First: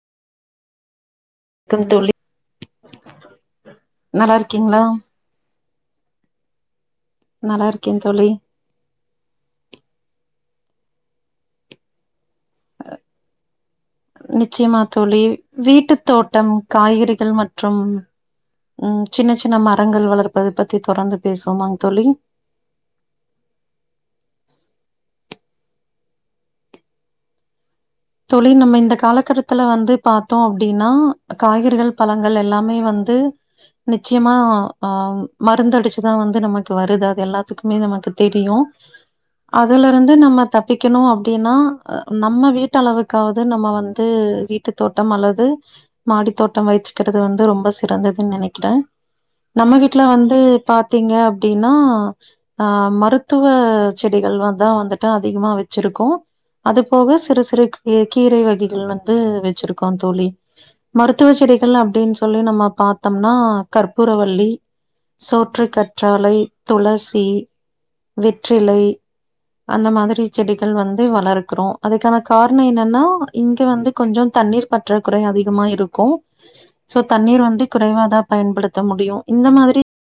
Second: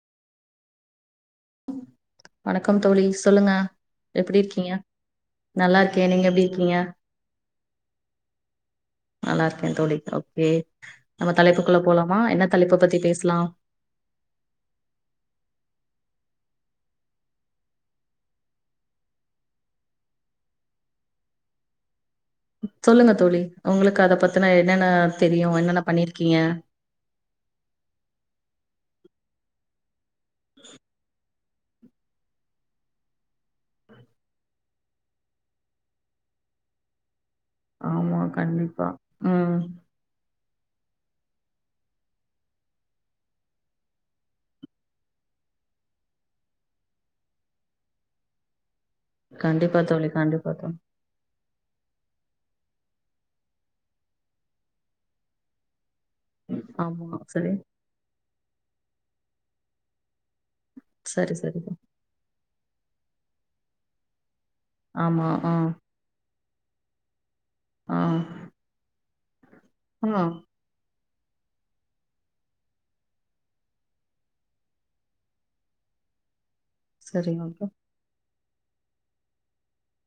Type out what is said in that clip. க்கம் தோழி வணக்கம் தோழி சொல்லுங்க நல்லா எப்டி இருக்கீங்க இருக்கீங்களா நல்லாருக்கே நீங்க எப்டி இருக்கீங்க நல்லாருக்கே தோழி நல்லாருக்கே தோழி ஓகே நம்ம தலைப்புக்குள்ள போலாமா என்ன தலைப்ப பத்தி பேசலா நிச்சயமா தோழி வீட்டு தோட்டம் காய்கறிகள் மற்றும் ம் சின்ன சின்ன மரங்கள் வளர்ப்பது பத்தி தொடர்ந்து பேசுவோமாங் தோழி சொல்லுங்க தோழி உங்களுக்கு அத பத்துன என்னென்ன தெரியு என்னென்ன பண்ணிருக்கீங்க தோழி நம்ம இந்த காலகட்டத்துல வந்து பாத்தோ அப்டின்னா காய்கறிகள் பழங்கள் எல்லாமே வந்து நிச்சயமா ஆ மருந்தடிச்சுதா வந்து நமக்கு வருது அது எல்லாத்துக்குமே நமக்கு ஆமா தெரியு கண்டிப்பா ம் அதுல வந்து நம்ம தப்பிக்கனு அப்டின்னா நம்ம வீ ட்டளவுக்காவ்து நம்ம வந்து வீட்டு தோட்டம் அல்லது மாடி தோட்டம் வைச்சுக்கிறது வந்து ரொம்ப சிறந்ததுன் நெனக்கிறே நம்ம கண்டிப்பா வீட்ல தோழி வந்து கண்டிப்பா தோழி பாத்தீங்க அப்டின்னா ஆ மருத்துவ செடிகள் வந்து தா வந்துட்டு அதிகமா வச்சிருக்கோ அது ஆமா போக சிறு சரி சிறு கீ கீரை வகைகள் வந்து வச்சிருக்கோ தோழி மருத்துவ சரி சரி செடிகள் அப்டின்னு சொல்லி நம்ம பாத்தம்னா கற்பூரவள்ளி ஆமா ஆ சோற்று கற்றாழை துளசி ஆ வெற்றிலை அந்த மாதிரி ஆ செடிகள் வந்து வளர்க்குறோ அதுக்கான காரணோ என்னன்னா இங்க வந்து கொஞ்சோ தண்ணீர் பற்றாக்குறை அதிகமா இருக்கு சோ சரி தண்ணீர் வந்து ஓகே குறைவாதா பயன்படுத்த முடியு இந்த மாதிரி